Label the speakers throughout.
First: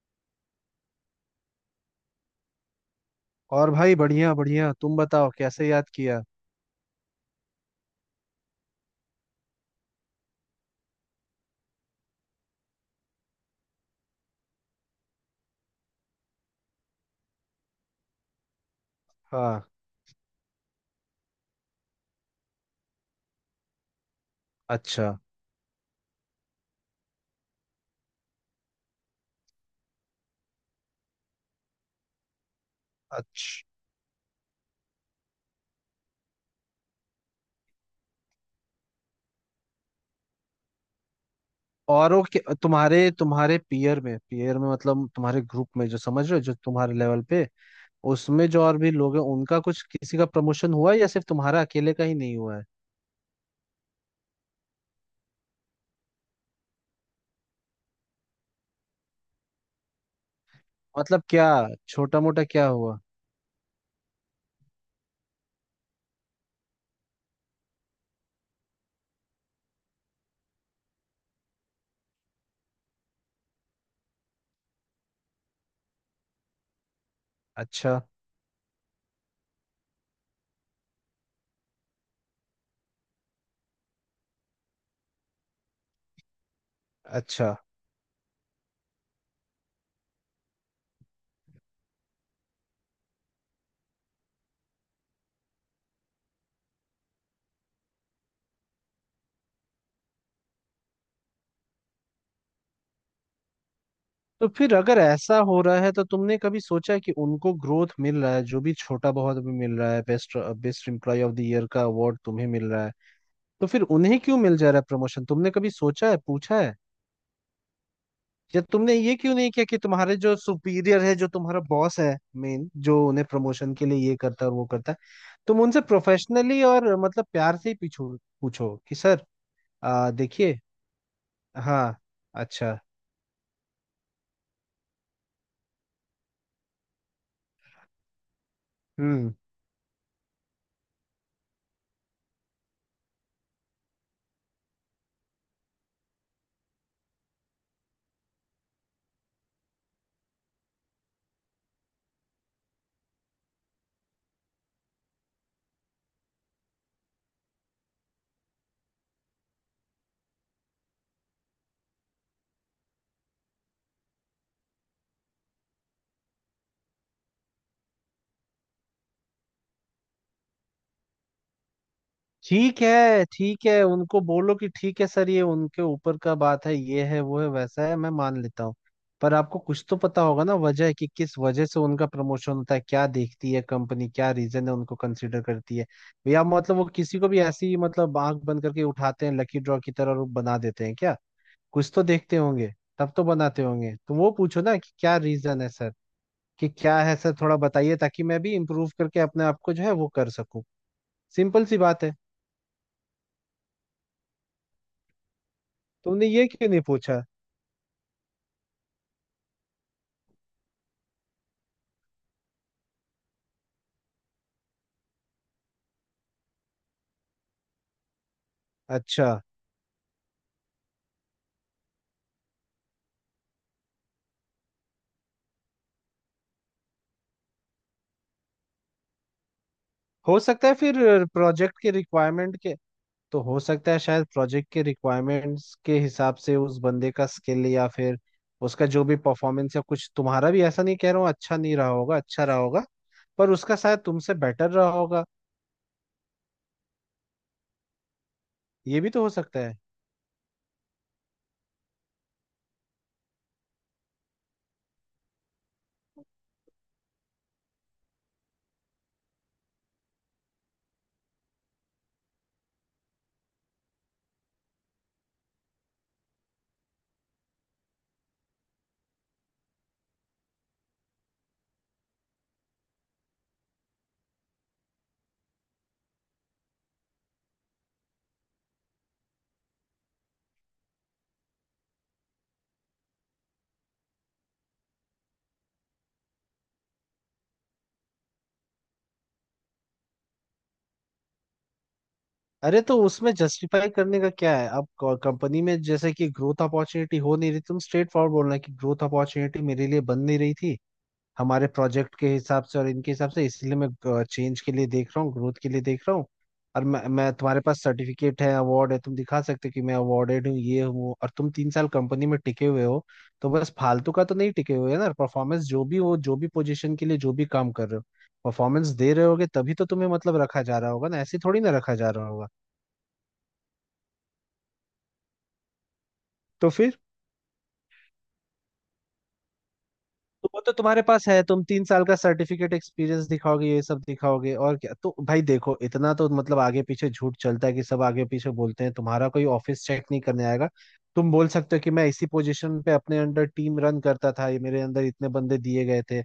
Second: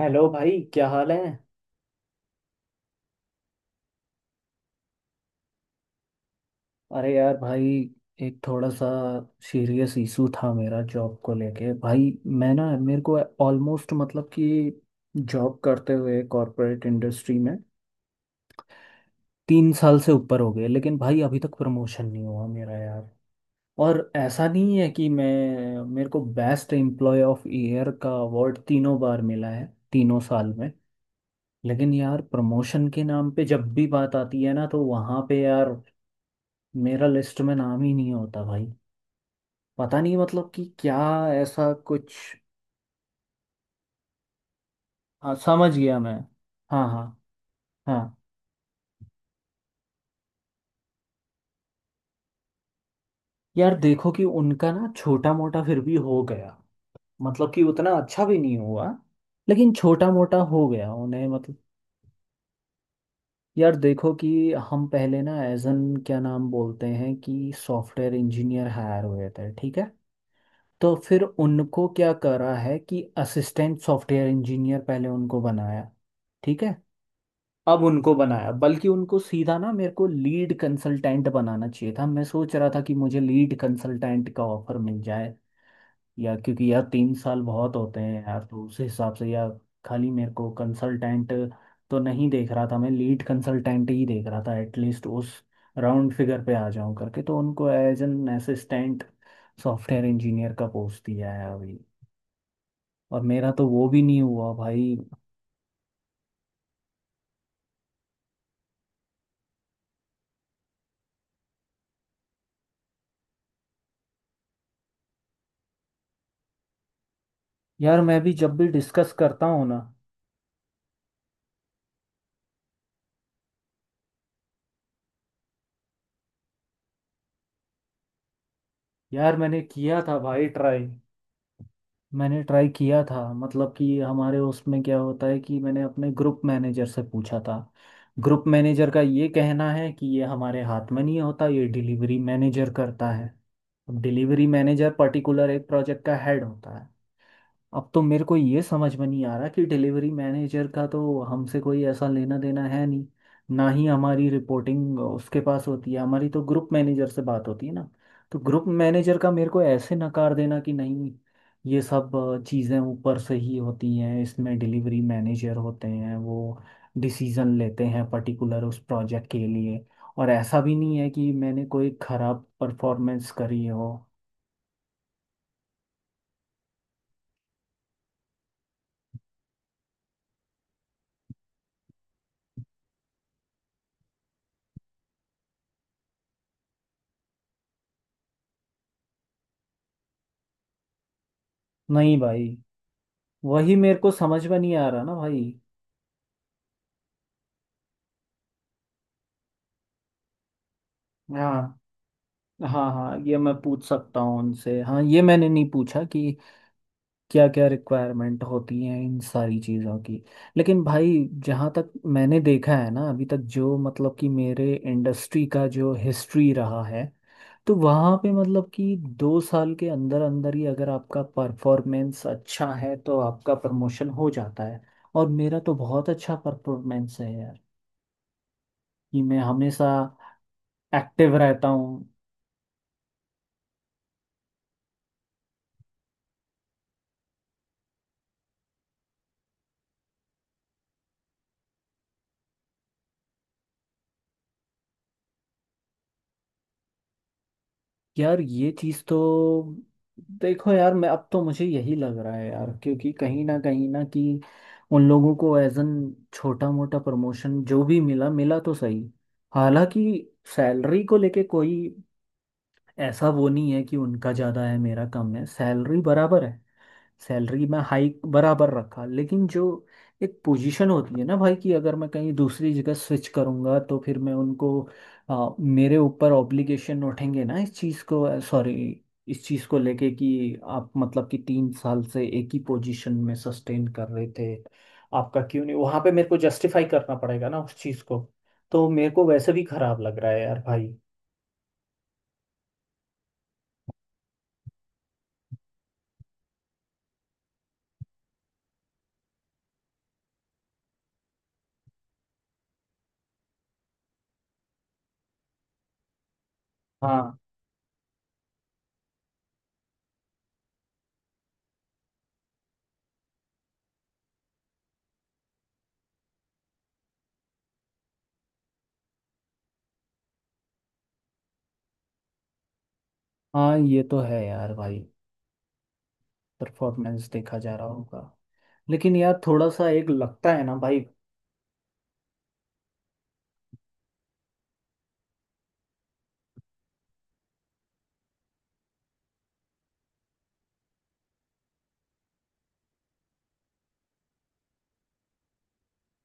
Speaker 1: Hello भाई, क्या हाल है।
Speaker 2: और भाई, बढ़िया बढ़िया। तुम बताओ, कैसे याद किया।
Speaker 1: अरे यार भाई, एक थोड़ा सा सीरियस इशू था मेरा जॉब को लेके भाई। मैं ना मेरे को ऑलमोस्ट, मतलब कि जॉब करते हुए कॉरपोरेट इंडस्ट्री में
Speaker 2: हाँ।
Speaker 1: 3 साल से ऊपर हो गए, लेकिन भाई अभी तक प्रमोशन नहीं हुआ मेरा यार। और ऐसा नहीं है कि
Speaker 2: अच्छा।
Speaker 1: मैं, मेरे को बेस्ट एम्प्लॉय ऑफ ईयर का अवार्ड तीनों बार मिला है, तीनों साल में। लेकिन यार प्रमोशन के नाम पे
Speaker 2: अच्छा,
Speaker 1: जब भी बात आती है ना, तो वहाँ पे यार मेरा लिस्ट में नाम ही नहीं होता भाई। पता नहीं, मतलब कि क्या ऐसा कुछ।
Speaker 2: औरों के तुम्हारे तुम्हारे पीयर में, पीयर में, मतलब
Speaker 1: हाँ,
Speaker 2: तुम्हारे ग्रुप
Speaker 1: समझ
Speaker 2: में
Speaker 1: गया
Speaker 2: जो,
Speaker 1: मैं।
Speaker 2: समझ रहे हो, जो
Speaker 1: हाँ,
Speaker 2: तुम्हारे
Speaker 1: हाँ।
Speaker 2: लेवल पे,
Speaker 1: हाँ।
Speaker 2: उसमें जो और भी लोग हैं उनका कुछ किसी का प्रमोशन हुआ है या सिर्फ तुम्हारा अकेले का ही नहीं हुआ है।
Speaker 1: यार देखो कि उनका ना छोटा मोटा फिर भी हो गया। मतलब कि उतना अच्छा भी नहीं हुआ, लेकिन छोटा मोटा हो गया
Speaker 2: मतलब
Speaker 1: उन्हें,
Speaker 2: क्या,
Speaker 1: मतलब।
Speaker 2: छोटा मोटा क्या हुआ।
Speaker 1: यार देखो कि हम पहले ना एज एन क्या नाम बोलते हैं, कि सॉफ्टवेयर इंजीनियर हायर हुए थे, ठीक है। तो फिर उनको क्या करा है कि असिस्टेंट सॉफ्टवेयर इंजीनियर पहले उनको बनाया। ठीक है। अब
Speaker 2: अच्छा।
Speaker 1: उनको बनाया, बल्कि उनको सीधा ना, मेरे को लीड कंसल्टेंट बनाना चाहिए था। मैं सोच रहा था कि मुझे लीड कंसल्टेंट का ऑफर मिल जाए, या क्योंकि यार 3 साल
Speaker 2: अच्छा,
Speaker 1: बहुत होते हैं यार, तो उस हिसाब से यार खाली मेरे को कंसल्टेंट तो नहीं देख रहा था, मैं लीड कंसल्टेंट ही देख रहा था, एटलीस्ट उस राउंड फिगर पे आ जाऊं करके। तो उनको as an assistant software engineer का पोस्ट दिया है अभी, और मेरा तो वो भी नहीं
Speaker 2: तो
Speaker 1: हुआ
Speaker 2: फिर
Speaker 1: भाई।
Speaker 2: अगर ऐसा हो रहा है तो तुमने कभी सोचा है कि उनको ग्रोथ मिल रहा है, जो भी छोटा बहुत भी मिल रहा है, best, best employee of the year का अवार्ड तुम्हें मिल रहा है, तो फिर उन्हें क्यों मिल जा रहा है प्रमोशन। तुमने कभी सोचा है, पूछा है।
Speaker 1: यार मैं भी जब
Speaker 2: या
Speaker 1: भी
Speaker 2: तुमने
Speaker 1: डिस्कस
Speaker 2: ये क्यों
Speaker 1: करता
Speaker 2: नहीं किया
Speaker 1: हूँ ना।
Speaker 2: कि तुम्हारे जो सुपीरियर है, जो तुम्हारा बॉस है, मेन जो उन्हें प्रमोशन के लिए ये करता है और वो करता है, तुम उनसे प्रोफेशनली और मतलब प्यार से ही पूछो। पूछो कि सर,
Speaker 1: यार मैंने किया था भाई,
Speaker 2: देखिए।
Speaker 1: ट्राई।
Speaker 2: हाँ।
Speaker 1: मैंने ट्राई
Speaker 2: अच्छा।
Speaker 1: किया था, मतलब कि हमारे उसमें क्या होता है कि मैंने अपने ग्रुप मैनेजर से पूछा था। ग्रुप मैनेजर का ये
Speaker 2: हम्म।
Speaker 1: कहना है कि ये हमारे हाथ में नहीं होता, ये डिलीवरी मैनेजर करता है। डिलीवरी मैनेजर पर्टिकुलर एक प्रोजेक्ट का हेड होता है। अब तो मेरे को ये समझ में नहीं आ रहा कि डिलीवरी मैनेजर का तो हमसे कोई ऐसा लेना देना है नहीं। ना ही हमारी रिपोर्टिंग उसके पास होती है, हमारी तो ग्रुप मैनेजर से बात होती है ना। तो ग्रुप मैनेजर का मेरे को ऐसे नकार देना कि नहीं, ये सब चीज़ें ऊपर से ही होती हैं, इसमें डिलीवरी मैनेजर होते हैं, वो डिसीज़न लेते हैं पर्टिकुलर उस प्रोजेक्ट के लिए। और ऐसा भी नहीं है कि मैंने कोई ख़राब
Speaker 2: ठीक है,
Speaker 1: परफॉर्मेंस
Speaker 2: ठीक
Speaker 1: करी
Speaker 2: है,
Speaker 1: हो।
Speaker 2: उनको बोलो कि ठीक है सर, ये उनके ऊपर का बात है, ये है वो है वैसा है, मैं मान लेता हूँ, पर आपको कुछ तो पता होगा ना वजह कि किस वजह से उनका प्रमोशन होता है, क्या देखती है कंपनी, क्या रीजन है उनको कंसिडर करती है। या मतलब वो किसी को भी ऐसी, मतलब आंख बंद करके उठाते हैं लकी ड्रॉ की तरह और बना देते हैं क्या, कुछ तो
Speaker 1: नहीं
Speaker 2: देखते
Speaker 1: भाई।
Speaker 2: होंगे, तब तो बनाते
Speaker 1: वही
Speaker 2: होंगे,
Speaker 1: मेरे को
Speaker 2: तो वो
Speaker 1: समझ में
Speaker 2: पूछो
Speaker 1: नहीं
Speaker 2: ना
Speaker 1: आ
Speaker 2: कि
Speaker 1: रहा ना
Speaker 2: क्या
Speaker 1: भाई।
Speaker 2: रीजन है सर, कि क्या है सर, थोड़ा बताइए ताकि मैं भी इम्प्रूव करके अपने आप को जो है वो कर सकूं। सिंपल सी
Speaker 1: हाँ,
Speaker 2: बात है।
Speaker 1: हाँ। हाँ, ये मैं पूछ सकता हूँ उनसे। हाँ, ये मैंने नहीं पूछा
Speaker 2: तुमने
Speaker 1: कि
Speaker 2: ये क्यों नहीं पूछा।
Speaker 1: क्या क्या रिक्वायरमेंट होती हैं इन सारी चीज़ों की। लेकिन भाई जहाँ तक मैंने देखा है ना अभी तक, जो मतलब कि मेरे इंडस्ट्री का जो हिस्ट्री रहा है, तो वहाँ पे मतलब कि
Speaker 2: अच्छा,
Speaker 1: 2 साल के अंदर अंदर ही अगर आपका परफॉर्मेंस अच्छा है तो आपका प्रमोशन हो जाता है। और मेरा तो बहुत अच्छा परफॉर्मेंस है यार, कि मैं हमेशा
Speaker 2: हो सकता है फिर
Speaker 1: एक्टिव रहता
Speaker 2: प्रोजेक्ट के
Speaker 1: हूँ।
Speaker 2: रिक्वायरमेंट के, तो हो सकता है शायद प्रोजेक्ट के रिक्वायरमेंट्स के हिसाब से उस बंदे का स्किल या फिर उसका जो भी परफॉर्मेंस या कुछ, तुम्हारा भी ऐसा नहीं कह रहा हूँ, अच्छा नहीं रहा होगा, अच्छा रहा होगा पर उसका शायद तुमसे बेटर रहा होगा,
Speaker 1: यार ये
Speaker 2: ये
Speaker 1: चीज
Speaker 2: भी
Speaker 1: तो
Speaker 2: तो हो सकता है।
Speaker 1: देखो यार। मैं अब तो, मुझे यही लग रहा है यार, क्योंकि कहीं ना कहीं ना, कि उन लोगों को एज एन छोटा मोटा प्रमोशन जो भी मिला, मिला तो सही। हालांकि सैलरी को लेके कोई ऐसा वो नहीं है कि उनका ज्यादा है मेरा कम है, सैलरी बराबर है, सैलरी में हाइक बराबर रखा। लेकिन जो एक पोजीशन होती है ना भाई, कि अगर मैं कहीं दूसरी जगह स्विच करूंगा तो फिर मैं उनको, मेरे ऊपर ऑब्लिगेशन उठेंगे ना इस चीज़ को लेके, कि आप मतलब कि 3 साल से एक ही पोजीशन में सस्टेन कर रहे थे, आपका क्यों नहीं, वहां पे मेरे को जस्टिफाई करना पड़ेगा ना उस चीज़ को। तो मेरे को वैसे भी खराब लग रहा है यार भाई।
Speaker 2: अरे तो उसमें जस्टिफाई करने का क्या है, अब कंपनी में जैसे कि ग्रोथ अपॉर्चुनिटी हो नहीं रही, तुम स्ट्रेट फॉरवर्ड बोलना कि ग्रोथ अपॉर्चुनिटी मेरे लिए बन नहीं रही थी हमारे प्रोजेक्ट के हिसाब से और इनके हिसाब से, इसलिए मैं चेंज के लिए देख रहा हूँ, ग्रोथ के लिए देख रहा हूँ। और मैं
Speaker 1: हाँ,
Speaker 2: तुम्हारे पास सर्टिफिकेट है, अवार्ड है, तुम दिखा सकते हो कि मैं अवार्डेड हूँ, ये हूँ, और तुम तीन साल कंपनी में टिके हुए हो, तो बस फालतू का तो नहीं टिके हुए ना, परफॉर्मेंस जो भी हो, जो भी पोजीशन के लिए जो भी काम कर रहे हो, परफॉर्मेंस दे रहे होगे तभी तो तुम्हें मतलब रखा जा रहा होगा ना, ऐसे थोड़ी ना रखा जा रहा होगा।
Speaker 1: हाँ, ये तो है यार भाई।
Speaker 2: तो फिर,
Speaker 1: परफॉर्मेंस देखा जा रहा होगा। लेकिन यार थोड़ा सा एक
Speaker 2: तो
Speaker 1: लगता
Speaker 2: वो
Speaker 1: है
Speaker 2: तो
Speaker 1: ना
Speaker 2: तुम्हारे
Speaker 1: भाई।
Speaker 2: पास है, तुम तीन साल का सर्टिफिकेट, एक्सपीरियंस दिखाओगे ये सब दिखाओगे, और क्या, तो भाई देखो इतना तो मतलब आगे पीछे झूठ चलता है, कि सब आगे पीछे बोलते हैं, तुम्हारा कोई ऑफिस चेक नहीं करने आएगा। तुम बोल सकते हो कि मैं इसी पोजीशन पे अपने अंडर टीम रन करता था, ये मेरे अंदर इतने बंदे दिए गए थे,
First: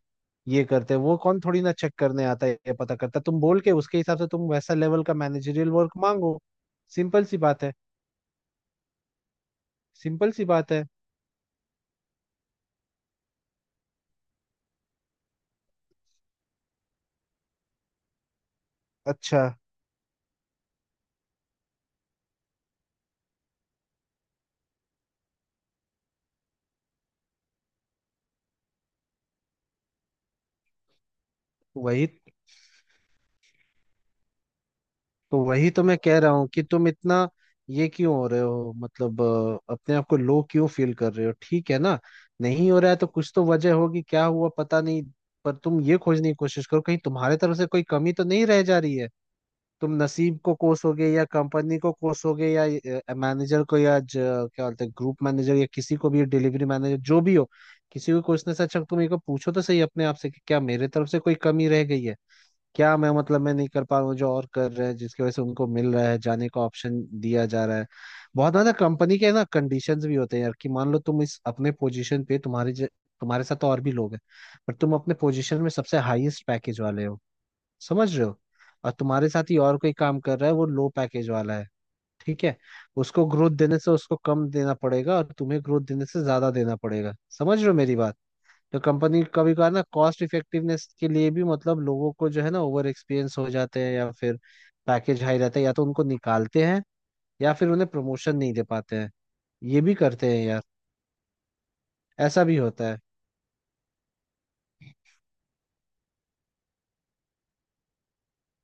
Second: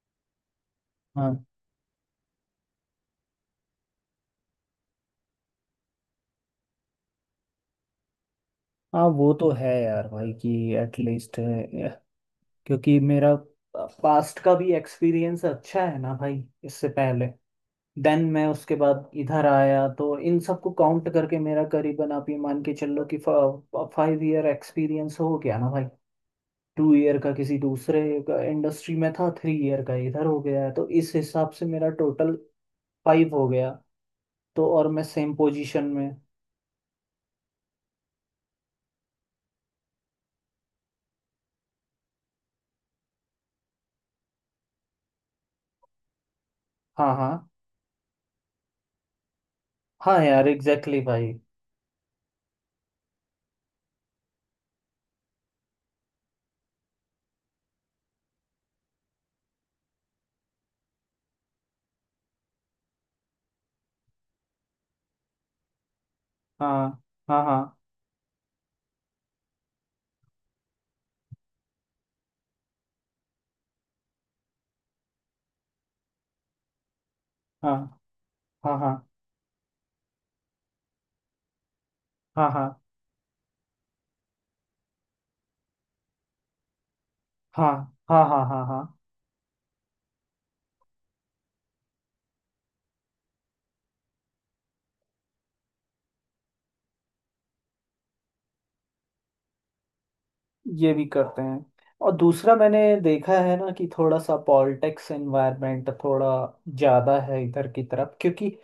Speaker 2: ये करते वो, कौन
Speaker 1: हाँ,
Speaker 2: थोड़ी ना चेक करने आता है, ये पता करता है। तुम बोल के उसके हिसाब से तुम वैसा लेवल का मैनेजरियल वर्क मांगो। सिंपल सी बात है।
Speaker 1: हाँ, वो तो है यार
Speaker 2: सिंपल
Speaker 1: भाई
Speaker 2: सी
Speaker 1: कि
Speaker 2: बात है।
Speaker 1: एटलीस्ट, क्योंकि मेरा पास्ट का भी एक्सपीरियंस अच्छा है ना भाई, इससे पहले। देन मैं उसके बाद
Speaker 2: अच्छा।
Speaker 1: इधर आया, तो इन सबको काउंट करके मेरा करीबन, आप ये मान के चलो कि 5 ईयर एक्सपीरियंस हो गया ना भाई। 2 ईयर का किसी दूसरे इंडस्ट्री में था, 3 ईयर का इधर हो गया है, तो इस हिसाब से मेरा
Speaker 2: वही
Speaker 1: टोटल 5 हो गया। तो और मैं सेम
Speaker 2: वही तो
Speaker 1: पोजीशन
Speaker 2: मैं
Speaker 1: में।
Speaker 2: कह रहा हूँ कि तुम इतना ये क्यों हो रहे हो, मतलब अपने आप को लो क्यों फील कर रहे हो, ठीक है ना। नहीं हो रहा है तो कुछ तो वजह होगी, क्या हुआ पता नहीं, पर तुम ये खोजने की कोशिश करो कहीं
Speaker 1: हाँ, हाँ,
Speaker 2: तुम्हारे तरफ से कोई कमी तो नहीं रह जा रही है। तुम
Speaker 1: हाँ,
Speaker 2: नसीब
Speaker 1: यार
Speaker 2: को
Speaker 1: एग्जैक्टली
Speaker 2: कोसोगे या
Speaker 1: भाई।
Speaker 2: कंपनी को कोसोगे या मैनेजर को या क्या बोलते हैं ग्रुप मैनेजर या किसी को भी, डिलीवरी मैनेजर जो भी हो, किसी को कोसने से अच्छा तुम एक बार पूछो तो सही अपने आप से कि क्या मेरे तरफ से कोई कमी रह गई है, क्या मैं, मतलब मैं नहीं कर पा रहा हूँ जो और कर रहे हैं, जिसकी वजह से उनको मिल रहा है, जाने का ऑप्शन
Speaker 1: हाँ, हाँ,
Speaker 2: दिया जा
Speaker 1: हाँ,
Speaker 2: रहा है। बहुत ज्यादा कंपनी के ना कंडीशंस भी होते हैं यार, कि मान लो तुम इस अपने पोजीशन पे तुम्हारे तुम्हारे साथ तो और भी लोग हैं, पर तुम अपने पोजीशन में सबसे हाईएस्ट पैकेज वाले हो,
Speaker 1: हाँ।
Speaker 2: समझ रहे हो,
Speaker 1: हाँ,
Speaker 2: और
Speaker 1: हाँ,
Speaker 2: तुम्हारे साथ ही और कोई काम कर रहा है, वो लो पैकेज वाला है, ठीक
Speaker 1: हाँ, हाँ,
Speaker 2: है।
Speaker 1: हाँ।
Speaker 2: उसको ग्रोथ देने से उसको कम देना पड़ेगा और तुम्हें ग्रोथ देने से ज्यादा देना पड़ेगा, समझ रहे
Speaker 1: हाँ,
Speaker 2: हो मेरी बात।
Speaker 1: हाँ, हाँ, हाँ,
Speaker 2: तो
Speaker 1: हाँ।
Speaker 2: कंपनी कभी कभार ना कॉस्ट इफेक्टिवनेस के लिए भी, मतलब लोगों को जो है ना, ओवर एक्सपीरियंस हो जाते हैं या फिर पैकेज हाई रहता है, या तो उनको निकालते हैं या फिर उन्हें प्रमोशन नहीं दे पाते हैं। ये भी करते हैं यार,
Speaker 1: ये भी करते हैं। और
Speaker 2: ऐसा
Speaker 1: दूसरा
Speaker 2: भी
Speaker 1: मैंने
Speaker 2: होता है।
Speaker 1: देखा है ना कि थोड़ा सा पॉलिटिक्स एनवायरनमेंट थोड़ा ज़्यादा है इधर की तरफ, क्योंकि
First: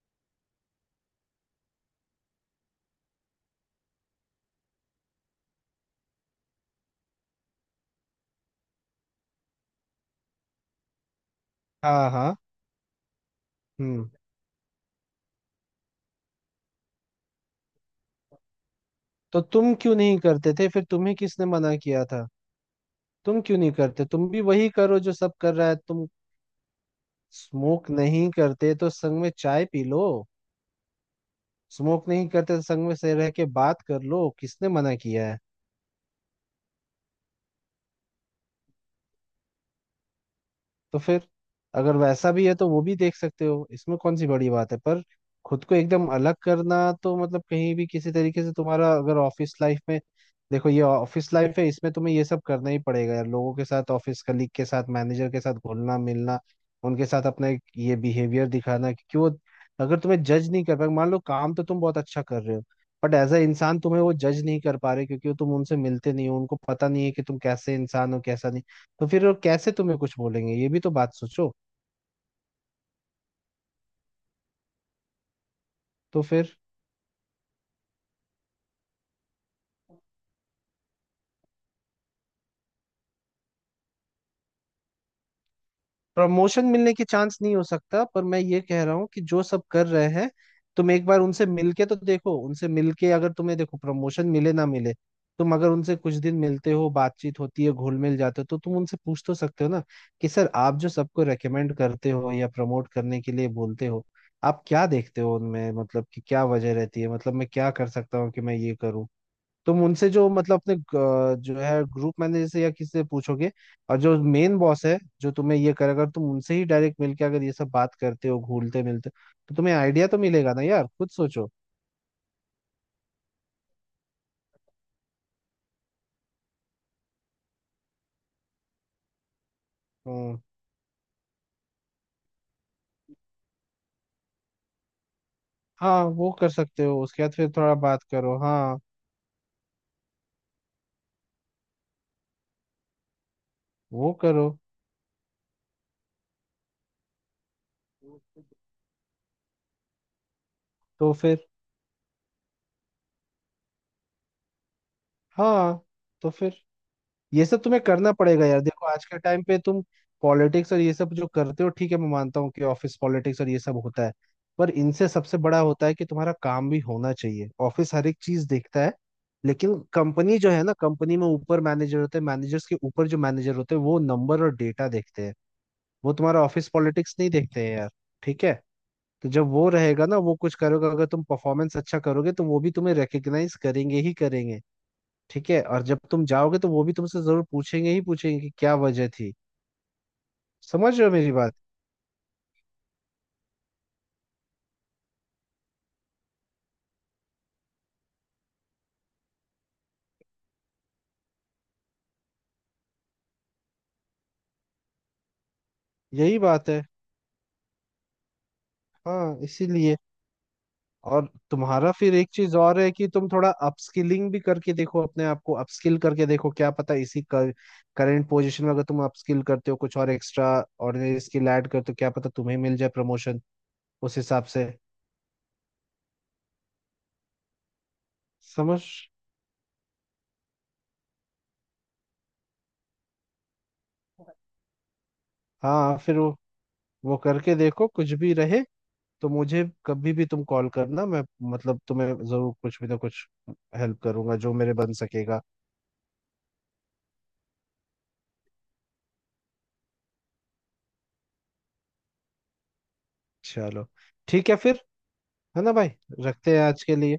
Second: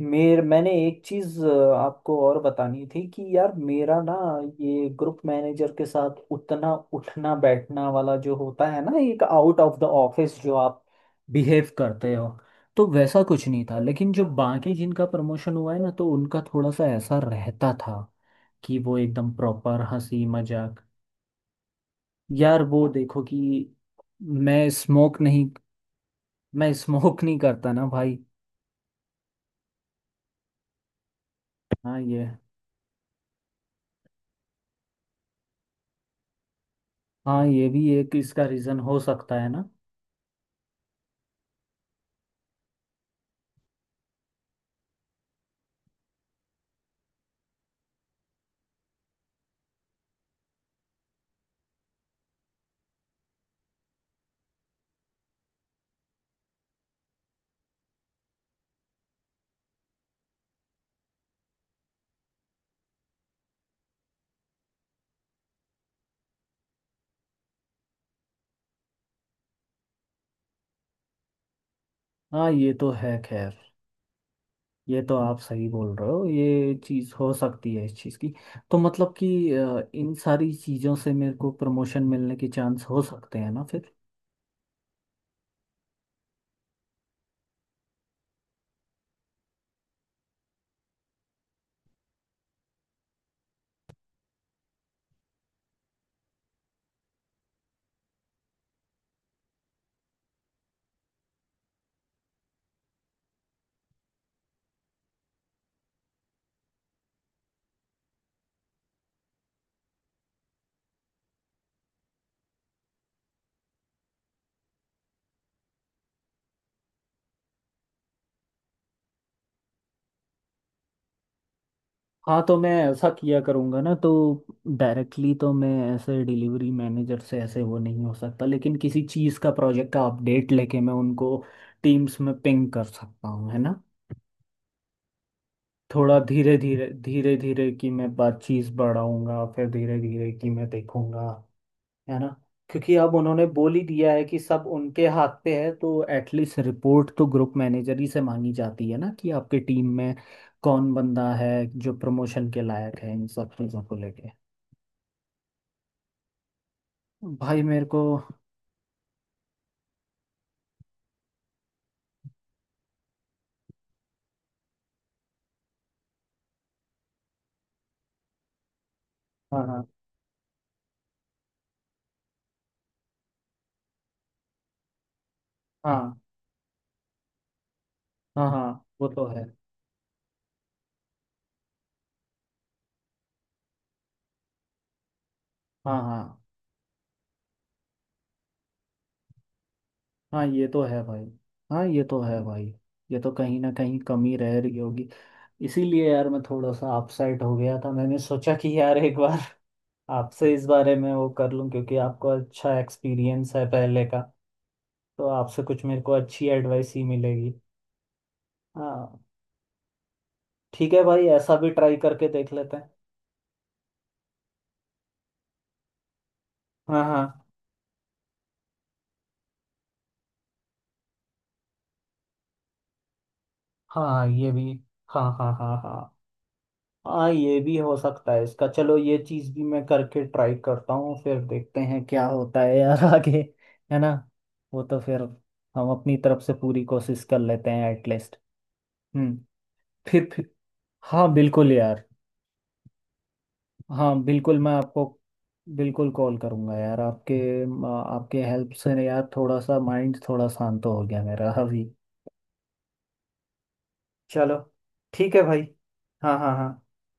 Speaker 1: मेर मैंने एक चीज़ आपको और बतानी थी, कि यार मेरा ना ये ग्रुप मैनेजर के साथ उतना उठना बैठना वाला जो होता है ना, एक आउट ऑफ द ऑफिस जो आप बिहेव
Speaker 2: हाँ
Speaker 1: करते हो,
Speaker 2: हाँ।
Speaker 1: तो वैसा कुछ नहीं था।
Speaker 2: हम्म।
Speaker 1: लेकिन जो बाकी जिनका प्रमोशन हुआ है ना, तो उनका थोड़ा सा ऐसा रहता था कि वो एकदम
Speaker 2: तो तुम
Speaker 1: प्रॉपर
Speaker 2: क्यों नहीं
Speaker 1: हंसी
Speaker 2: करते थे
Speaker 1: मजाक।
Speaker 2: फिर, तुम्हें किसने मना किया था।
Speaker 1: यार वो देखो कि
Speaker 2: तुम क्यों नहीं करते, तुम भी
Speaker 1: मैं
Speaker 2: वही करो जो
Speaker 1: स्मोक
Speaker 2: सब
Speaker 1: नहीं
Speaker 2: कर रहा है। तुम
Speaker 1: मैं स्मोक नहीं करता ना
Speaker 2: स्मोक
Speaker 1: भाई।
Speaker 2: नहीं करते तो संग में चाय पी लो,
Speaker 1: हाँ,
Speaker 2: स्मोक नहीं
Speaker 1: ये,
Speaker 2: करते तो संग में से रह के बात कर लो, किसने मना किया है।
Speaker 1: हाँ, ये भी एक इसका रीजन हो सकता है ना।
Speaker 2: तो फिर अगर वैसा भी है तो वो भी देख सकते हो, इसमें कौन सी बड़ी बात है, पर खुद को एकदम अलग करना तो मतलब कहीं भी किसी तरीके से तुम्हारा अगर ऑफिस लाइफ में, देखो ये ऑफिस लाइफ है, इसमें तुम्हें ये सब करना ही पड़ेगा यार, लोगों के साथ, ऑफिस कलीग के साथ, मैनेजर के साथ घुलना मिलना, उनके साथ अपना एक ये बिहेवियर दिखाना, क्योंकि वो अगर तुम्हें जज नहीं कर पाए, मान लो काम तो तुम बहुत अच्छा कर रहे हो बट एज अ इंसान तुम्हें वो जज नहीं कर पा रहे क्योंकि वो, तुम उनसे मिलते नहीं हो, उनको पता नहीं है कि तुम कैसे इंसान हो कैसा नहीं, तो फिर वो कैसे तुम्हें कुछ बोलेंगे, ये भी तो बात सोचो।
Speaker 1: हाँ, ये तो है खैर। ये तो आप सही बोल रहे
Speaker 2: तो
Speaker 1: हो,
Speaker 2: फिर
Speaker 1: ये चीज हो सकती है इस चीज की। तो मतलब कि इन सारी चीजों से मेरे को प्रमोशन मिलने के चांस हो सकते हैं ना फिर।
Speaker 2: प्रमोशन मिलने के चांस नहीं हो सकता, पर मैं ये कह रहा हूँ कि जो सब कर रहे हैं तुम एक बार उनसे मिलके तो देखो, उनसे मिलके अगर तुम्हें, देखो प्रमोशन मिले ना मिले, तुम अगर उनसे कुछ दिन मिलते हो, बातचीत होती है, घुल मिल जाते हो तो तुम उनसे पूछ तो सकते हो ना कि सर आप जो सबको रेकमेंड करते हो या प्रमोट करने के लिए बोलते हो, आप क्या देखते हो उनमें, मतलब कि क्या वजह रहती है, मतलब मैं क्या कर सकता हूँ कि मैं ये करूँ। तुम उनसे जो मतलब अपने जो है ग्रुप मैनेजर से या किसी से पूछोगे, और जो मेन बॉस है जो तुम्हें ये करे, अगर तुम उनसे ही डायरेक्ट मिलके अगर ये सब बात करते हो, घूलते मिलते हो, तो तुम्हें आइडिया तो मिलेगा ना यार, खुद सोचो।
Speaker 1: हाँ, तो मैं ऐसा किया करूँगा ना। तो डायरेक्टली तो मैं ऐसे डिलीवरी मैनेजर से ऐसे वो नहीं हो सकता, लेकिन किसी चीज़ का, प्रोजेक्ट का
Speaker 2: हम्म।
Speaker 1: अपडेट लेके मैं उनको टीम्स में पिंग कर सकता हूँ, है ना।
Speaker 2: हाँ,
Speaker 1: थोड़ा
Speaker 2: वो कर
Speaker 1: धीरे
Speaker 2: सकते
Speaker 1: धीरे
Speaker 2: हो, उसके बाद
Speaker 1: धीरे
Speaker 2: फिर
Speaker 1: धीरे
Speaker 2: थोड़ा
Speaker 1: कि
Speaker 2: बात
Speaker 1: मैं
Speaker 2: करो।
Speaker 1: बात चीज़
Speaker 2: हाँ,
Speaker 1: बढ़ाऊंगा, फिर धीरे धीरे कि मैं देखूंगा, है ना। क्योंकि अब उन्होंने बोल ही दिया
Speaker 2: वो
Speaker 1: है कि
Speaker 2: करो।
Speaker 1: सब उनके हाथ पे है, तो एटलीस्ट रिपोर्ट तो ग्रुप मैनेजर ही से मांगी जाती है ना, कि आपके टीम में कौन
Speaker 2: तो
Speaker 1: बंदा
Speaker 2: फिर,
Speaker 1: है जो प्रमोशन के लायक है, इन सब चीज़ों को लेके।
Speaker 2: हाँ, तो फिर ये
Speaker 1: भाई
Speaker 2: सब तुम्हें
Speaker 1: मेरे को।
Speaker 2: करना पड़ेगा यार। देखो आज के टाइम पे तुम पॉलिटिक्स और ये सब जो करते हो, ठीक है मैं मानता हूँ कि ऑफिस पॉलिटिक्स और ये सब होता है, पर इनसे सबसे बड़ा होता है कि तुम्हारा काम भी होना चाहिए, ऑफिस हर एक चीज देखता है।
Speaker 1: हाँ,
Speaker 2: लेकिन
Speaker 1: हाँ,
Speaker 2: कंपनी जो है ना, कंपनी में ऊपर मैनेजर होते हैं, मैनेजर्स के ऊपर जो मैनेजर होते हैं वो नंबर और डेटा देखते हैं, वो
Speaker 1: हाँ,
Speaker 2: तुम्हारा ऑफिस पॉलिटिक्स नहीं देखते हैं यार। ठीक
Speaker 1: हाँ,
Speaker 2: है,
Speaker 1: हाँ, वो तो
Speaker 2: तो
Speaker 1: है।
Speaker 2: जब वो रहेगा ना, वो कुछ करोगे अगर तुम, परफॉर्मेंस अच्छा करोगे तो वो भी तुम्हें रिकग्नाइज करेंगे ही करेंगे, ठीक है, और जब
Speaker 1: हाँ,
Speaker 2: तुम
Speaker 1: हाँ,
Speaker 2: जाओगे तो वो भी तुमसे जरूर पूछेंगे ही पूछेंगे कि क्या वजह थी,
Speaker 1: हाँ, ये तो
Speaker 2: समझ
Speaker 1: है
Speaker 2: रहे हो
Speaker 1: भाई।
Speaker 2: मेरी बात।
Speaker 1: हाँ, ये तो है भाई। ये तो कहीं ना कहीं कमी रह रही होगी। इसीलिए यार मैं थोड़ा सा अपसेट हो गया था, मैंने सोचा कि यार एक बार आपसे इस बारे में वो कर लूं, क्योंकि आपको अच्छा एक्सपीरियंस है पहले का, तो आपसे कुछ मेरे को
Speaker 2: यही
Speaker 1: अच्छी
Speaker 2: बात है।
Speaker 1: एडवाइस ही मिलेगी। हाँ।
Speaker 2: हाँ, इसीलिए।
Speaker 1: ठीक है भाई,
Speaker 2: और
Speaker 1: ऐसा भी
Speaker 2: तुम्हारा
Speaker 1: ट्राई
Speaker 2: फिर
Speaker 1: करके
Speaker 2: एक
Speaker 1: देख
Speaker 2: चीज
Speaker 1: लेते
Speaker 2: और
Speaker 1: हैं।
Speaker 2: है कि तुम थोड़ा अपस्किलिंग भी करके देखो, अपने आप को अपस्किल करके देखो, क्या पता
Speaker 1: हाँ, हाँ,
Speaker 2: करंट पोजीशन में अगर तुम अपस्किल करते हो कुछ और एक्स्ट्रा ऑर्डिनरी स्किल ऐड करते हो, क्या पता तुम्हें मिल जाए प्रमोशन उस
Speaker 1: हाँ,
Speaker 2: हिसाब
Speaker 1: ये
Speaker 2: से।
Speaker 1: भी। हाँ, हाँ, हाँ, हाँ, हाँ, ये भी हो सकता है इसका।
Speaker 2: समझ।
Speaker 1: चलो, ये चीज भी मैं करके ट्राई करता हूँ फिर, देखते हैं क्या होता है यार आगे। है ना। वो तो फिर हम
Speaker 2: हाँ,
Speaker 1: अपनी
Speaker 2: फिर वो
Speaker 1: तरफ से पूरी
Speaker 2: वो
Speaker 1: कोशिश कर
Speaker 2: करके
Speaker 1: लेते
Speaker 2: देखो,
Speaker 1: हैं
Speaker 2: कुछ भी
Speaker 1: एटलीस्ट।
Speaker 2: रहे तो
Speaker 1: हम्म।
Speaker 2: मुझे कभी भी
Speaker 1: फिर
Speaker 2: तुम
Speaker 1: फिर
Speaker 2: कॉल करना, मैं
Speaker 1: हाँ बिल्कुल
Speaker 2: मतलब
Speaker 1: यार।
Speaker 2: तुम्हें जरूर कुछ भी ना कुछ हेल्प
Speaker 1: हाँ
Speaker 2: करूंगा जो
Speaker 1: बिल्कुल, मैं
Speaker 2: मेरे बन
Speaker 1: आपको,
Speaker 2: सकेगा।
Speaker 1: बिल्कुल कॉल करूँगा यार, आपके आपके हेल्प से यार, थोड़ा सा माइंड थोड़ा शांत हो गया मेरा अभी।
Speaker 2: चलो, ठीक है
Speaker 1: चलो।
Speaker 2: फिर,
Speaker 1: ठीक है
Speaker 2: है
Speaker 1: भाई।
Speaker 2: ना भाई,
Speaker 1: हाँ, हाँ,
Speaker 2: रखते हैं
Speaker 1: हाँ,
Speaker 2: आज के लिए।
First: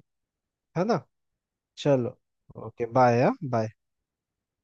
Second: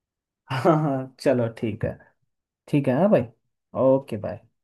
Speaker 1: हाँ,
Speaker 2: है ना,
Speaker 1: हाँ, चलो ठीक है।
Speaker 2: चलो, ओके
Speaker 1: ठीक है, हाँ
Speaker 2: बाय।
Speaker 1: भाई।
Speaker 2: हाँ, बाय।
Speaker 1: Okay, bye.